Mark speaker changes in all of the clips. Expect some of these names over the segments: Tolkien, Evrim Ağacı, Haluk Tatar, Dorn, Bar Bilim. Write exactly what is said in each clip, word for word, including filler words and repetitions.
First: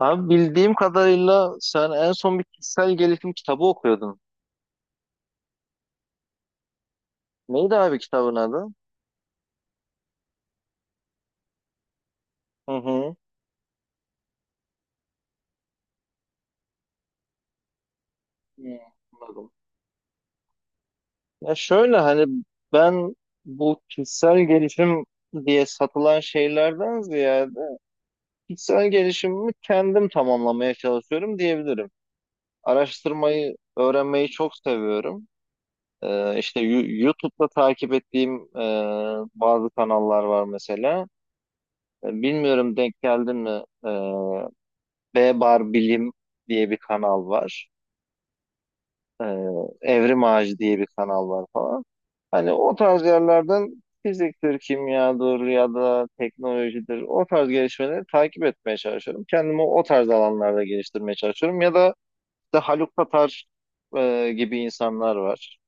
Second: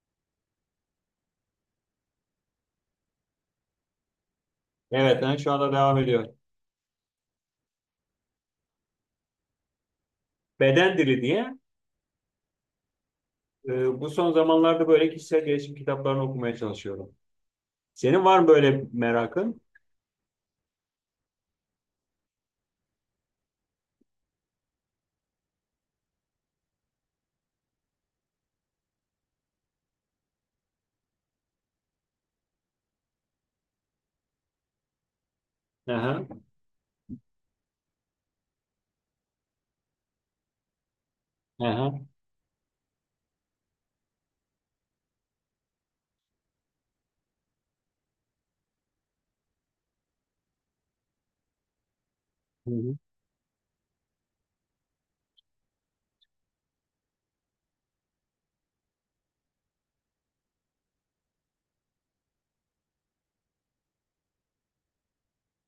Speaker 1: Abi bildiğim kadarıyla sen en son bir kişisel gelişim kitabı okuyordun.
Speaker 2: Evet, yani şu anda devam ediyor.
Speaker 1: Neydi abi kitabın adı?
Speaker 2: Beden dili diye
Speaker 1: Hı hı.
Speaker 2: e, bu son zamanlarda böyle kişisel gelişim kitaplarını okumaya çalışıyorum. Senin var mı
Speaker 1: Hmm,
Speaker 2: böyle
Speaker 1: anladım.
Speaker 2: merakın?
Speaker 1: Ya şöyle hani ben bu kişisel gelişim diye satılan şeylerden ziyade kişisel gelişimimi kendim tamamlamaya çalışıyorum diyebilirim. Araştırmayı, öğrenmeyi çok seviyorum.
Speaker 2: Aha,
Speaker 1: Ee, işte Yu- YouTube'da takip ettiğim e, bazı kanallar var mesela. E,
Speaker 2: aha.
Speaker 1: Bilmiyorum denk geldin mi? E, B Bar Bilim diye bir kanal var. Ee, Evrim Ağacı diye bir kanal var falan. Hani
Speaker 2: Hı
Speaker 1: o
Speaker 2: hı.
Speaker 1: tarz yerlerden fiziktir, kimyadır ya da teknolojidir o tarz gelişmeleri takip etmeye çalışıyorum. Kendimi o tarz alanlarda geliştirmeye çalışıyorum. Ya da işte Haluk Tatar e, gibi insanlar var.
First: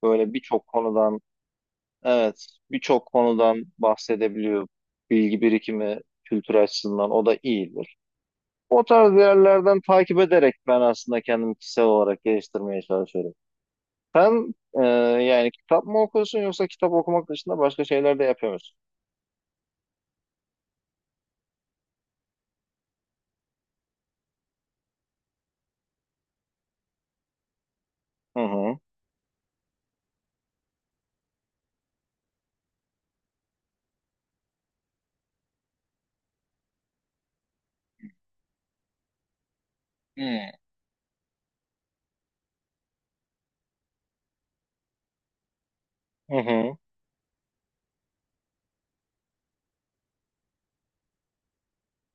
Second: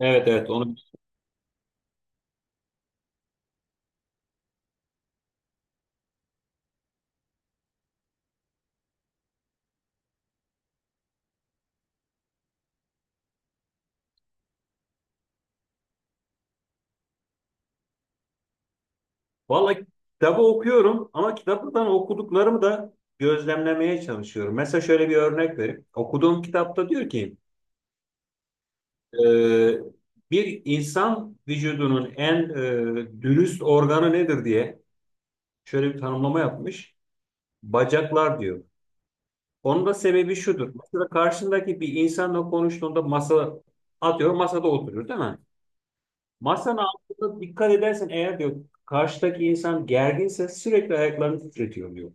Speaker 2: Evet
Speaker 1: Böyle
Speaker 2: evet
Speaker 1: birçok
Speaker 2: onu.
Speaker 1: konudan evet birçok konudan bahsedebiliyor. Bilgi birikimi kültür açısından o da iyidir. O tarz yerlerden takip ederek ben aslında kendimi kişisel olarak geliştirmeye çalışıyorum. Sen e, yani kitap mı okuyorsun yoksa kitap okumak dışında başka şeyler de yapıyor musun?
Speaker 2: Vallahi kitabı okuyorum ama kitaptan okuduklarımı da gözlemlemeye çalışıyorum. Mesela şöyle bir örnek vereyim. Okuduğum kitapta diyor ki
Speaker 1: Hı hı.
Speaker 2: e, bir insan vücudunun en e, dürüst organı nedir diye şöyle bir tanımlama yapmış. Bacaklar diyor. Onun da sebebi
Speaker 1: Hmm.
Speaker 2: şudur. Mesela karşındaki bir insanla konuştuğunda masa atıyorum masada oturur değil mi?
Speaker 1: Hı hı.
Speaker 2: Masanın altında dikkat edersen eğer diyor karşıdaki insan gerginse sürekli ayaklarını titretiyor diyor.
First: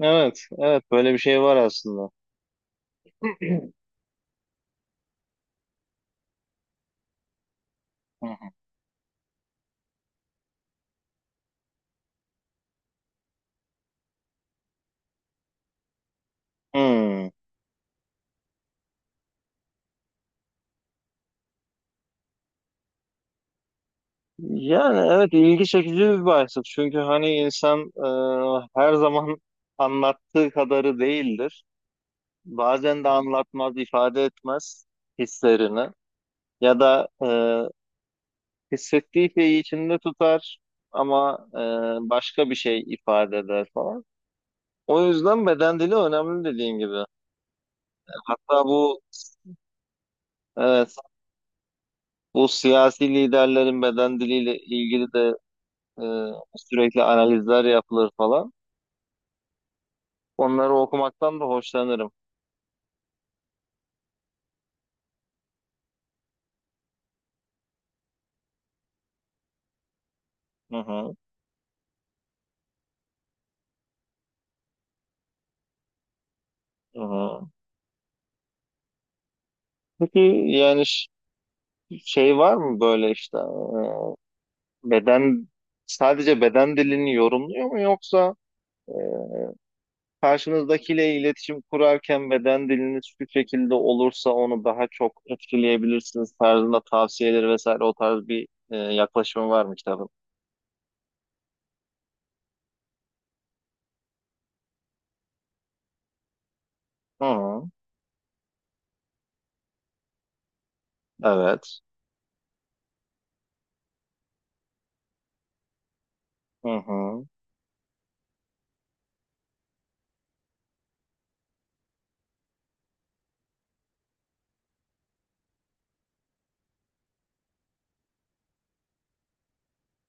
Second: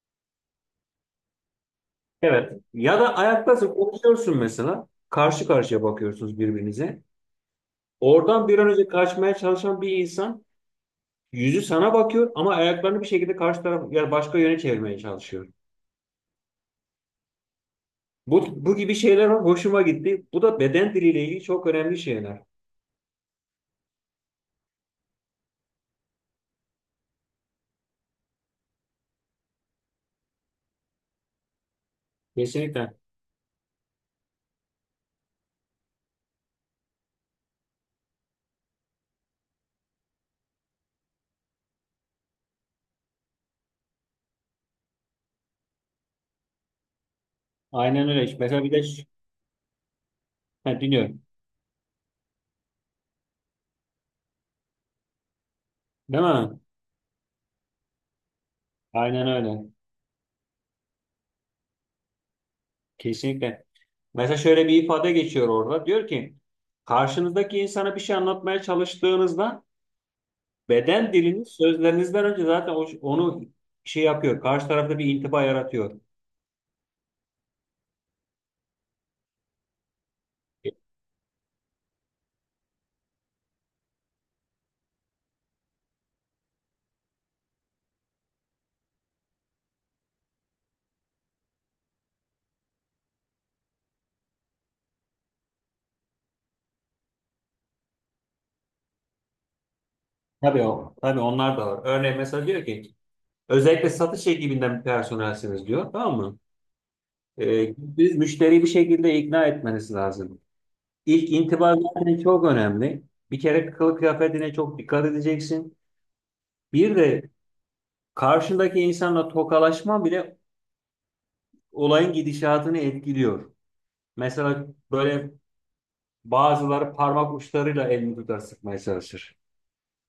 Speaker 1: Evet, evet böyle bir şey var aslında.
Speaker 2: Evet. Ya da ayaktasın konuşuyorsun mesela. Karşı karşıya bakıyorsunuz birbirinize.
Speaker 1: Hı
Speaker 2: Oradan
Speaker 1: hı.
Speaker 2: bir an önce kaçmaya çalışan bir insan yüzü sana bakıyor ama ayaklarını bir şekilde karşı taraf yani başka yöne çevirmeye çalışıyor.
Speaker 1: Hmm.
Speaker 2: Bu, bu gibi şeyler hoşuma gitti. Bu da beden diliyle ilgili çok önemli şeyler.
Speaker 1: Yani evet ilgi çekici bir başlık. Çünkü hani insan e, her zaman anlattığı kadarı değildir.
Speaker 2: Kesinlikle.
Speaker 1: Bazen de anlatmaz, ifade etmez hislerini. Ya da e, hissettiği şeyi içinde tutar ama e, başka bir şey ifade eder falan. O yüzden beden dili önemli dediğin gibi.
Speaker 2: Aynen öyle.
Speaker 1: Hatta
Speaker 2: Mesela bir de
Speaker 1: bu
Speaker 2: ş- ha,
Speaker 1: evet,
Speaker 2: dinliyorum.
Speaker 1: bu siyasi liderlerin beden diliyle ilgili de e,
Speaker 2: Değil mi?
Speaker 1: sürekli analizler yapılır falan.
Speaker 2: Aynen öyle.
Speaker 1: Onları okumaktan da hoşlanırım.
Speaker 2: Kesinlikle. Mesela şöyle bir ifade geçiyor orada. Diyor ki karşınızdaki insana bir şey anlatmaya çalıştığınızda
Speaker 1: Hı
Speaker 2: beden
Speaker 1: hı,
Speaker 2: diliniz sözlerinizden önce zaten o- onu şey yapıyor. Karşı tarafta bir intiba yaratıyor.
Speaker 1: hı hı. Peki
Speaker 2: E,
Speaker 1: yani ş- şey var mı böyle işte e, beden sadece beden dilini yorumluyor mu, yoksa e, karşınızdakiyle iletişim kurarken beden diliniz şu şekilde olursa onu daha çok etkileyebilirsiniz tarzında tavsiyeleri vesaire o tarz bir e, yaklaşımı var mı kitabın?
Speaker 2: Tabii o. Tabii onlar da var. Örneğin mesela diyor ki özellikle satış ekibinden bir personelsiniz diyor. Tamam mı?
Speaker 1: Hı, hı
Speaker 2: E, biz müşteriyi bir şekilde ikna etmeniz lazım. İlk intiba
Speaker 1: evet.
Speaker 2: zaten çok önemli. Bir kere kılık kıyafetine çok dikkat edeceksin.
Speaker 1: Hı
Speaker 2: Bir de
Speaker 1: hı.
Speaker 2: karşındaki insanla tokalaşma bile olayın gidişatını etkiliyor. Mesela böyle bazıları parmak uçlarıyla elini tutar sıkmaya çalışır.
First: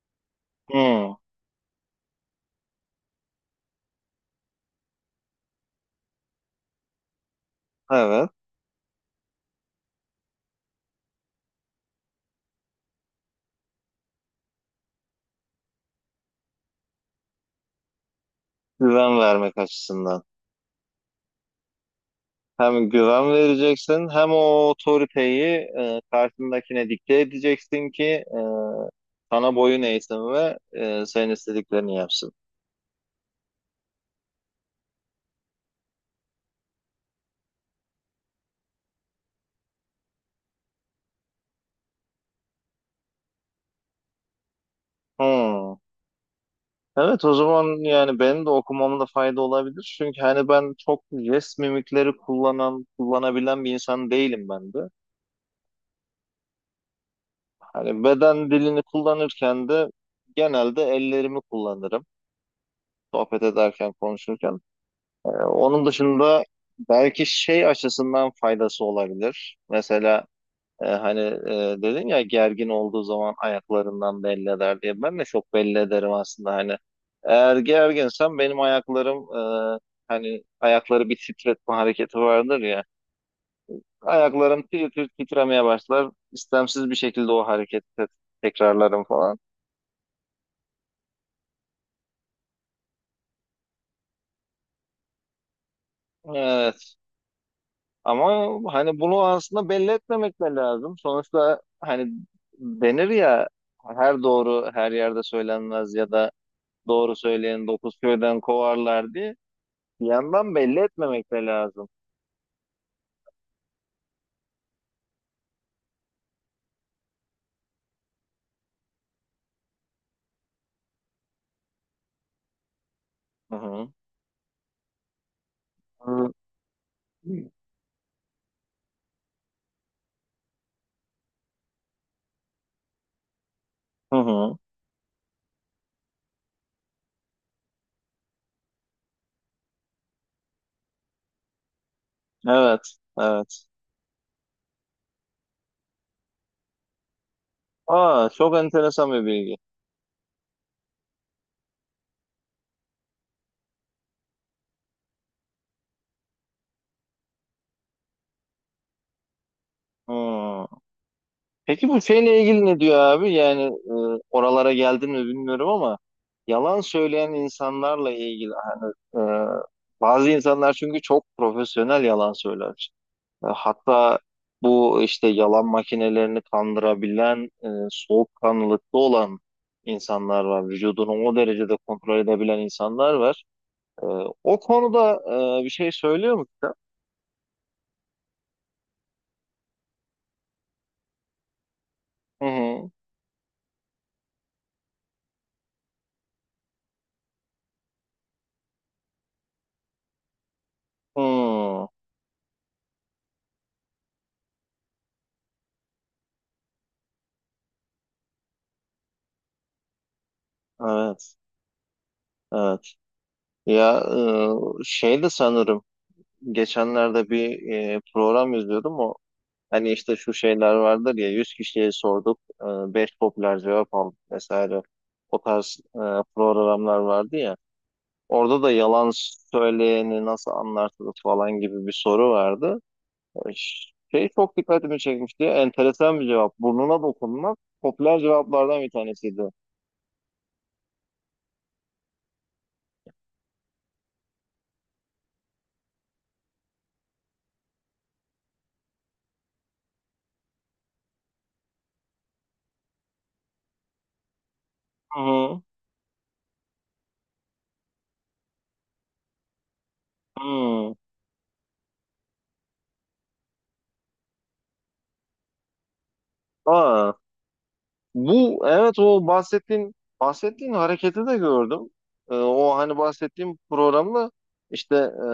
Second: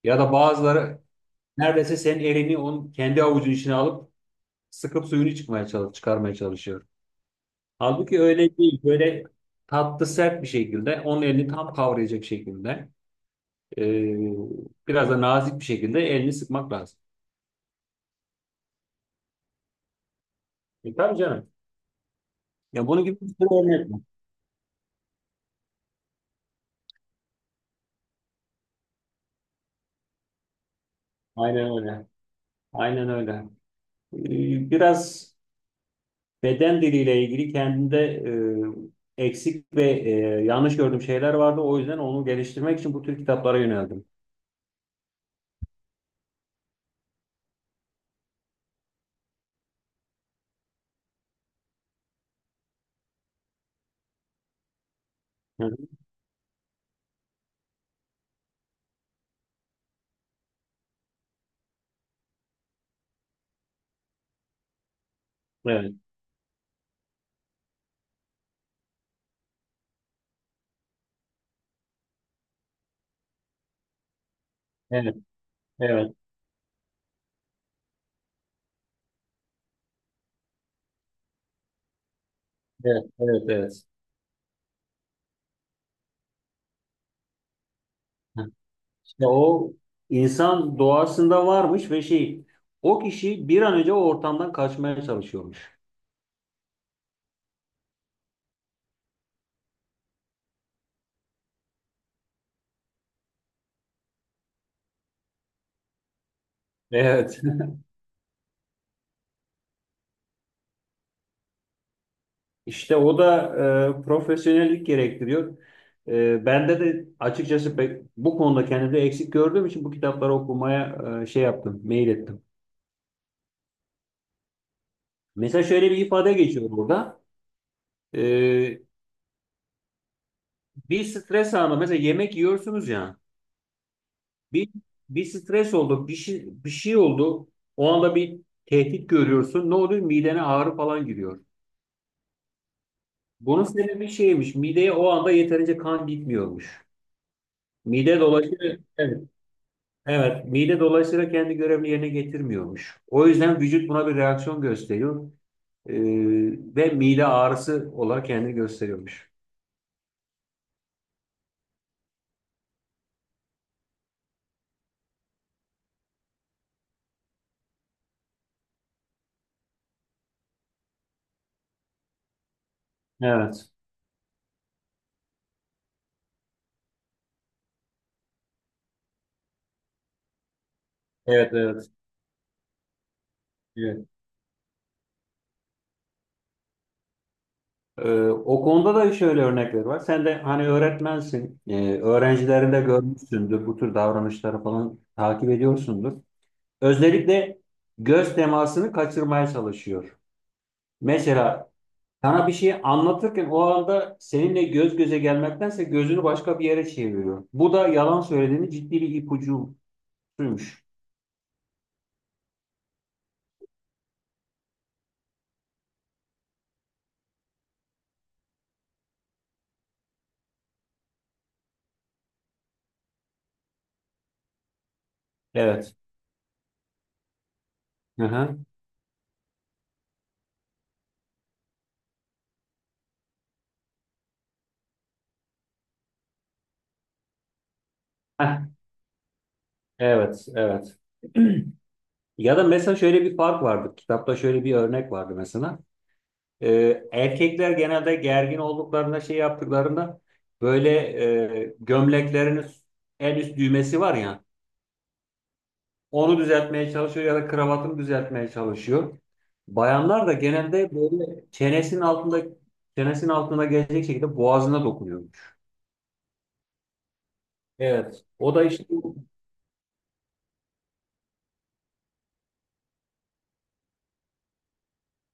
Speaker 2: Ya da bazıları
Speaker 1: Hı,
Speaker 2: neredeyse senin elini onun kendi avucun içine alıp sıkıp suyunu çıkmaya çalış çıkarmaya çalışıyor. Halbuki
Speaker 1: evet.
Speaker 2: öyle değil. Böyle tatlı sert bir şekilde onun elini tam kavrayacak şekilde. Ee, biraz da nazik bir şekilde elini sıkmak lazım.
Speaker 1: Güven vermek açısından.
Speaker 2: E, tabii canım. Ya
Speaker 1: Hem
Speaker 2: bunun gibi bir
Speaker 1: güven
Speaker 2: sürü örnek var.
Speaker 1: vereceksin hem o otoriteyi e, karşındakine dikte edeceksin ki e, sana boyun eğsin ve e, senin
Speaker 2: Aynen
Speaker 1: istediklerini
Speaker 2: öyle.
Speaker 1: yapsın.
Speaker 2: Aynen öyle. Ee, biraz beden diliyle ilgili kendinde e, eksik ve e, yanlış gördüğüm şeyler vardı. O yüzden onu geliştirmek için bu tür kitaplara yöneldim.
Speaker 1: Hı. Evet o zaman yani benim de okumamda fayda olabilir. Çünkü hani ben çok jest mimikleri kullanan, kullanabilen bir insan değilim ben de.
Speaker 2: Hı hı.
Speaker 1: Hani beden dilini kullanırken de genelde ellerimi kullanırım. Sohbet ederken, konuşurken. Ee, onun
Speaker 2: Evet,
Speaker 1: dışında belki şey açısından faydası olabilir. Mesela E, hani e, dedin ya gergin olduğu zaman ayaklarından belli eder diye.
Speaker 2: evet,
Speaker 1: Ben de çok belli ederim
Speaker 2: evet,
Speaker 1: aslında hani. Eğer gerginsem benim ayaklarım e, hani ayakları bir titretme hareketi vardır ya.
Speaker 2: evet, evet, evet.
Speaker 1: Ayaklarım tir tir titremeye başlar. İstemsiz bir şekilde o hareketi te-
Speaker 2: Hı.
Speaker 1: tekrarlarım
Speaker 2: İşte
Speaker 1: falan.
Speaker 2: o insan doğasında varmış ve şey, o kişi bir an önce o ortamdan kaçmaya çalışıyormuş.
Speaker 1: Evet. Ama hani bunu aslında belli etmemek de lazım. Sonuçta hani denir ya, her doğru her yerde söylenmez ya da doğru
Speaker 2: Evet.
Speaker 1: söyleyen dokuz köyden kovarlar diye. Bir yandan belli etmemek de lazım.
Speaker 2: İşte o da e, profesyonellik gerektiriyor. E, bende de açıkçası pek, bu konuda kendimde eksik gördüğüm için bu kitapları okumaya e, şey yaptım, mail ettim.
Speaker 1: Hı hı.
Speaker 2: Mesela şöyle bir
Speaker 1: Hı
Speaker 2: ifade geçiyor burada. E, bir stres anı, mesela yemek yiyorsunuz ya.
Speaker 1: hı. Hı.
Speaker 2: Bir bir stres oldu, bir şey, bir şey oldu. O anda bir tehdit görüyorsun. Ne oluyor? Midene ağrı falan giriyor.
Speaker 1: Evet,
Speaker 2: Bunun
Speaker 1: evet.
Speaker 2: sebebi şeymiş, mideye o anda yeterince kan gitmiyormuş. Mide
Speaker 1: Aa, çok
Speaker 2: dolaşıyor.
Speaker 1: enteresan bir bilgi.
Speaker 2: Evet, mide dolayısıyla kendi görevini yerine getirmiyormuş. O yüzden vücut buna bir reaksiyon gösteriyor e, ve mide ağrısı olarak kendini gösteriyormuş.
Speaker 1: Hı. Peki bu şeyle ilgili ne diyor abi? Yani e, oralara geldim mi bilmiyorum ama yalan söyleyen insanlarla ilgili e, bazı insanlar çünkü çok profesyonel yalan söyler. E,
Speaker 2: Evet,
Speaker 1: hatta bu işte yalan makinelerini kandırabilen, e, soğukkanlılıkta olan insanlar var. Vücudunu o
Speaker 2: evet,
Speaker 1: derecede
Speaker 2: evet.
Speaker 1: kontrol edebilen insanlar var. Ee,
Speaker 2: evet.
Speaker 1: o konuda e, bir şey söylüyor mu kitap?
Speaker 2: E, o konuda da şöyle örnekler var. Sen de hani öğretmensin, e,
Speaker 1: Hı
Speaker 2: öğrencilerinde
Speaker 1: hı.
Speaker 2: görmüşsündür, bu tür davranışları falan takip ediyorsundur. Özellikle göz temasını kaçırmaya çalışıyor. Mesela
Speaker 1: Hmm,
Speaker 2: sana bir şey anlatırken o anda seninle göz göze gelmektense gözünü başka bir yere çeviriyor. Bu da yalan söylediğini ciddi bir ipucuymuş.
Speaker 1: evet. Evet. Ya e, şey de sanırım geçenlerde bir e, program izliyordum, o hani işte şu şeyler vardır ya, yüz kişiye sorduk e, beş popüler cevap aldık vesaire, o tarz
Speaker 2: Evet.
Speaker 1: e, programlar vardı ya.
Speaker 2: Hı hı.
Speaker 1: Orada da yalan söyleyeni nasıl anlarsınız falan gibi bir soru vardı. Şey çok dikkatimi çekmişti. Enteresan bir cevap. Burnuna dokunmak popüler
Speaker 2: Heh,
Speaker 1: cevaplardan bir tanesiydi.
Speaker 2: evet, evet. Ya da mesela şöyle bir fark vardı. Kitapta şöyle bir örnek vardı mesela. Ee, erkekler genelde gergin olduklarında şey yaptıklarında böyle e, gömleklerinin en üst düğmesi var ya.
Speaker 1: Hı hı.
Speaker 2: Onu düzeltmeye çalışıyor ya da kravatını düzeltmeye çalışıyor. Bayanlar da
Speaker 1: Hmm.
Speaker 2: genelde böyle çenesinin altında çenesinin altına gelecek şekilde boğazına dokunuyormuş.
Speaker 1: Aa,
Speaker 2: Evet. O
Speaker 1: bu
Speaker 2: da işte
Speaker 1: evet o bahsettiğin bahsettiğin hareketi de gördüm. Ee, o hani bahsettiğim programda işte e,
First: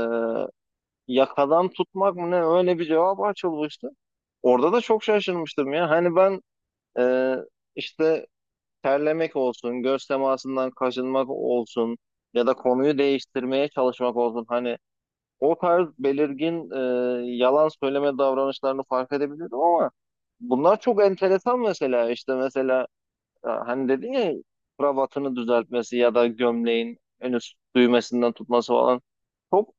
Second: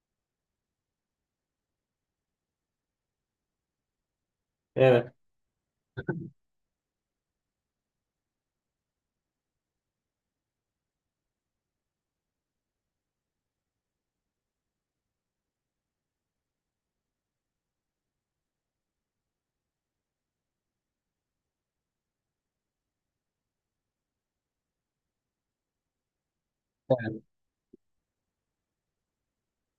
Speaker 1: yakadan tutmak mı ne öyle bir cevap açılmıştı. Orada da çok
Speaker 2: evet,
Speaker 1: şaşırmıştım ya. Hani ben e, işte terlemek olsun, göz temasından kaçınmak olsun ya da konuyu değiştirmeye çalışmak olsun. Hani o tarz belirgin e, yalan söyleme davranışlarını fark edebiliyordum ama bunlar çok enteresan mesela işte mesela e, hani dedin ya, kravatını düzeltmesi ya da gömleğin
Speaker 2: evet,
Speaker 1: en üst düğmesinden tutması falan çok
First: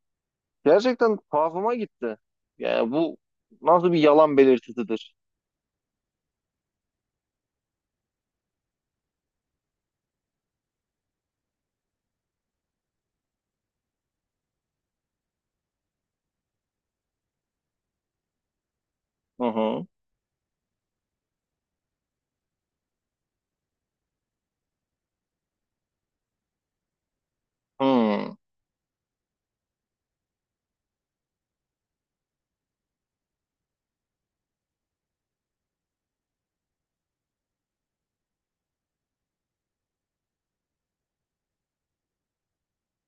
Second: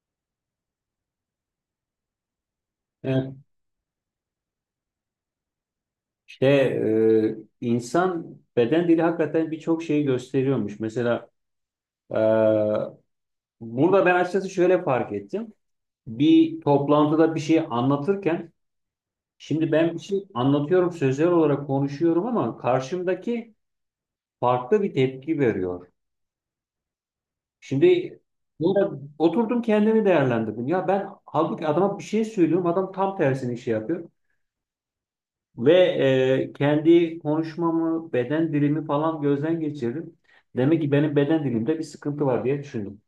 Speaker 1: gerçekten tuhafıma gitti. Yani bu
Speaker 2: evet.
Speaker 1: nasıl bir yalan belirtisidir?
Speaker 2: İşte e, insan beden dili hakikaten birçok şeyi gösteriyormuş. Mesela e, burada ben açıkçası şöyle fark ettim. Bir toplantıda bir şey anlatırken
Speaker 1: Hı
Speaker 2: şimdi
Speaker 1: hı.
Speaker 2: ben bir şey anlatıyorum, sözler olarak konuşuyorum ama karşımdaki farklı bir tepki veriyor. Şimdi
Speaker 1: Hı.
Speaker 2: burada oturdum kendimi değerlendirdim. Ya ben halbuki adama bir şey söylüyorum. Adam tam tersini şey yapıyor. Ve e, Kendi konuşmamı, beden dilimi falan gözden geçirdim. Demek ki benim beden dilimde bir sıkıntı var diye düşündüm.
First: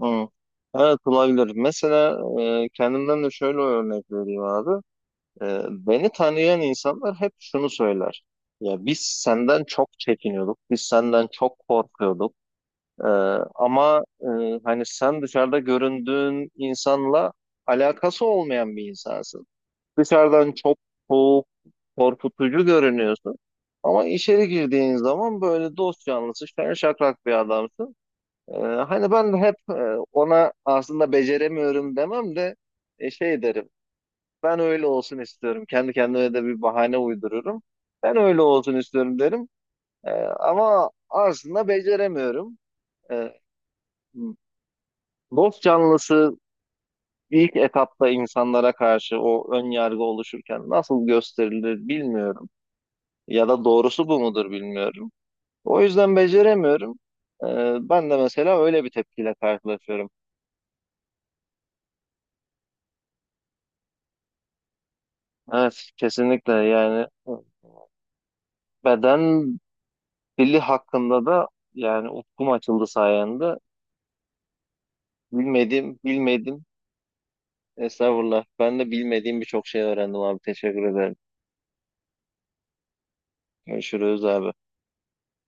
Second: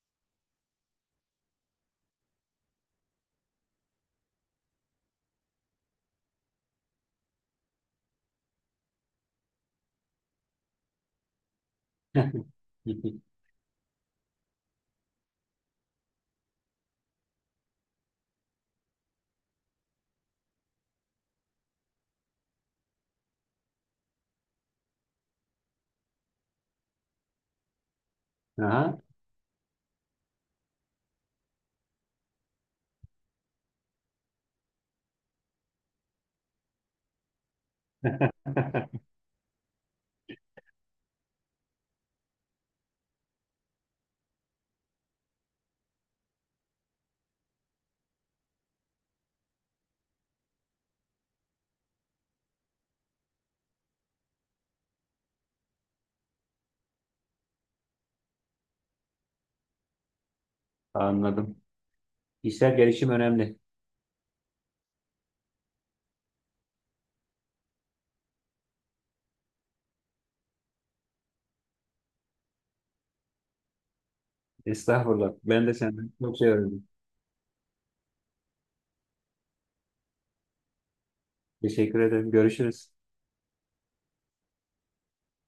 Speaker 1: Hı. Evet olabilir. Mesela e, kendimden de şöyle örnek vereyim abi. Ee, beni tanıyan insanlar hep şunu söyler. Ya biz senden çok çekiniyorduk, biz senden çok korkuyorduk. Ee, ama e, hani sen dışarıda göründüğün insanla alakası olmayan bir insansın. Dışarıdan çok soğuk, korkutucu görünüyorsun. Ama içeri girdiğin zaman böyle dost canlısı, şen şakrak bir adamsın. Ee,
Speaker 2: Aha,
Speaker 1: hani ben de hep e, ona aslında beceremiyorum demem de e, şey derim. Ben öyle olsun istiyorum. Kendi kendime de bir bahane uydururum. Ben öyle olsun istiyorum derim. Ee, ama aslında beceremiyorum. Ee, dost canlısı ilk etapta insanlara karşı o ön yargı oluşurken nasıl gösterilir bilmiyorum. Ya da doğrusu bu mudur bilmiyorum. O yüzden beceremiyorum. Ee, ben de mesela öyle bir tepkiyle karşılaşıyorum.
Speaker 2: anladım. Kişisel gelişim önemli.
Speaker 1: Evet, kesinlikle yani beden dili hakkında da yani ufkum açıldı sayende.
Speaker 2: Estağfurullah. Ben de
Speaker 1: Bilmedim,
Speaker 2: senden çok şey
Speaker 1: bilmedim.
Speaker 2: öğrendim.
Speaker 1: Estağfurullah. Ben de bilmediğim birçok şey öğrendim abi. Teşekkür ederim.
Speaker 2: Teşekkür ederim. Görüşürüz.
Speaker 1: Görüşürüz abi.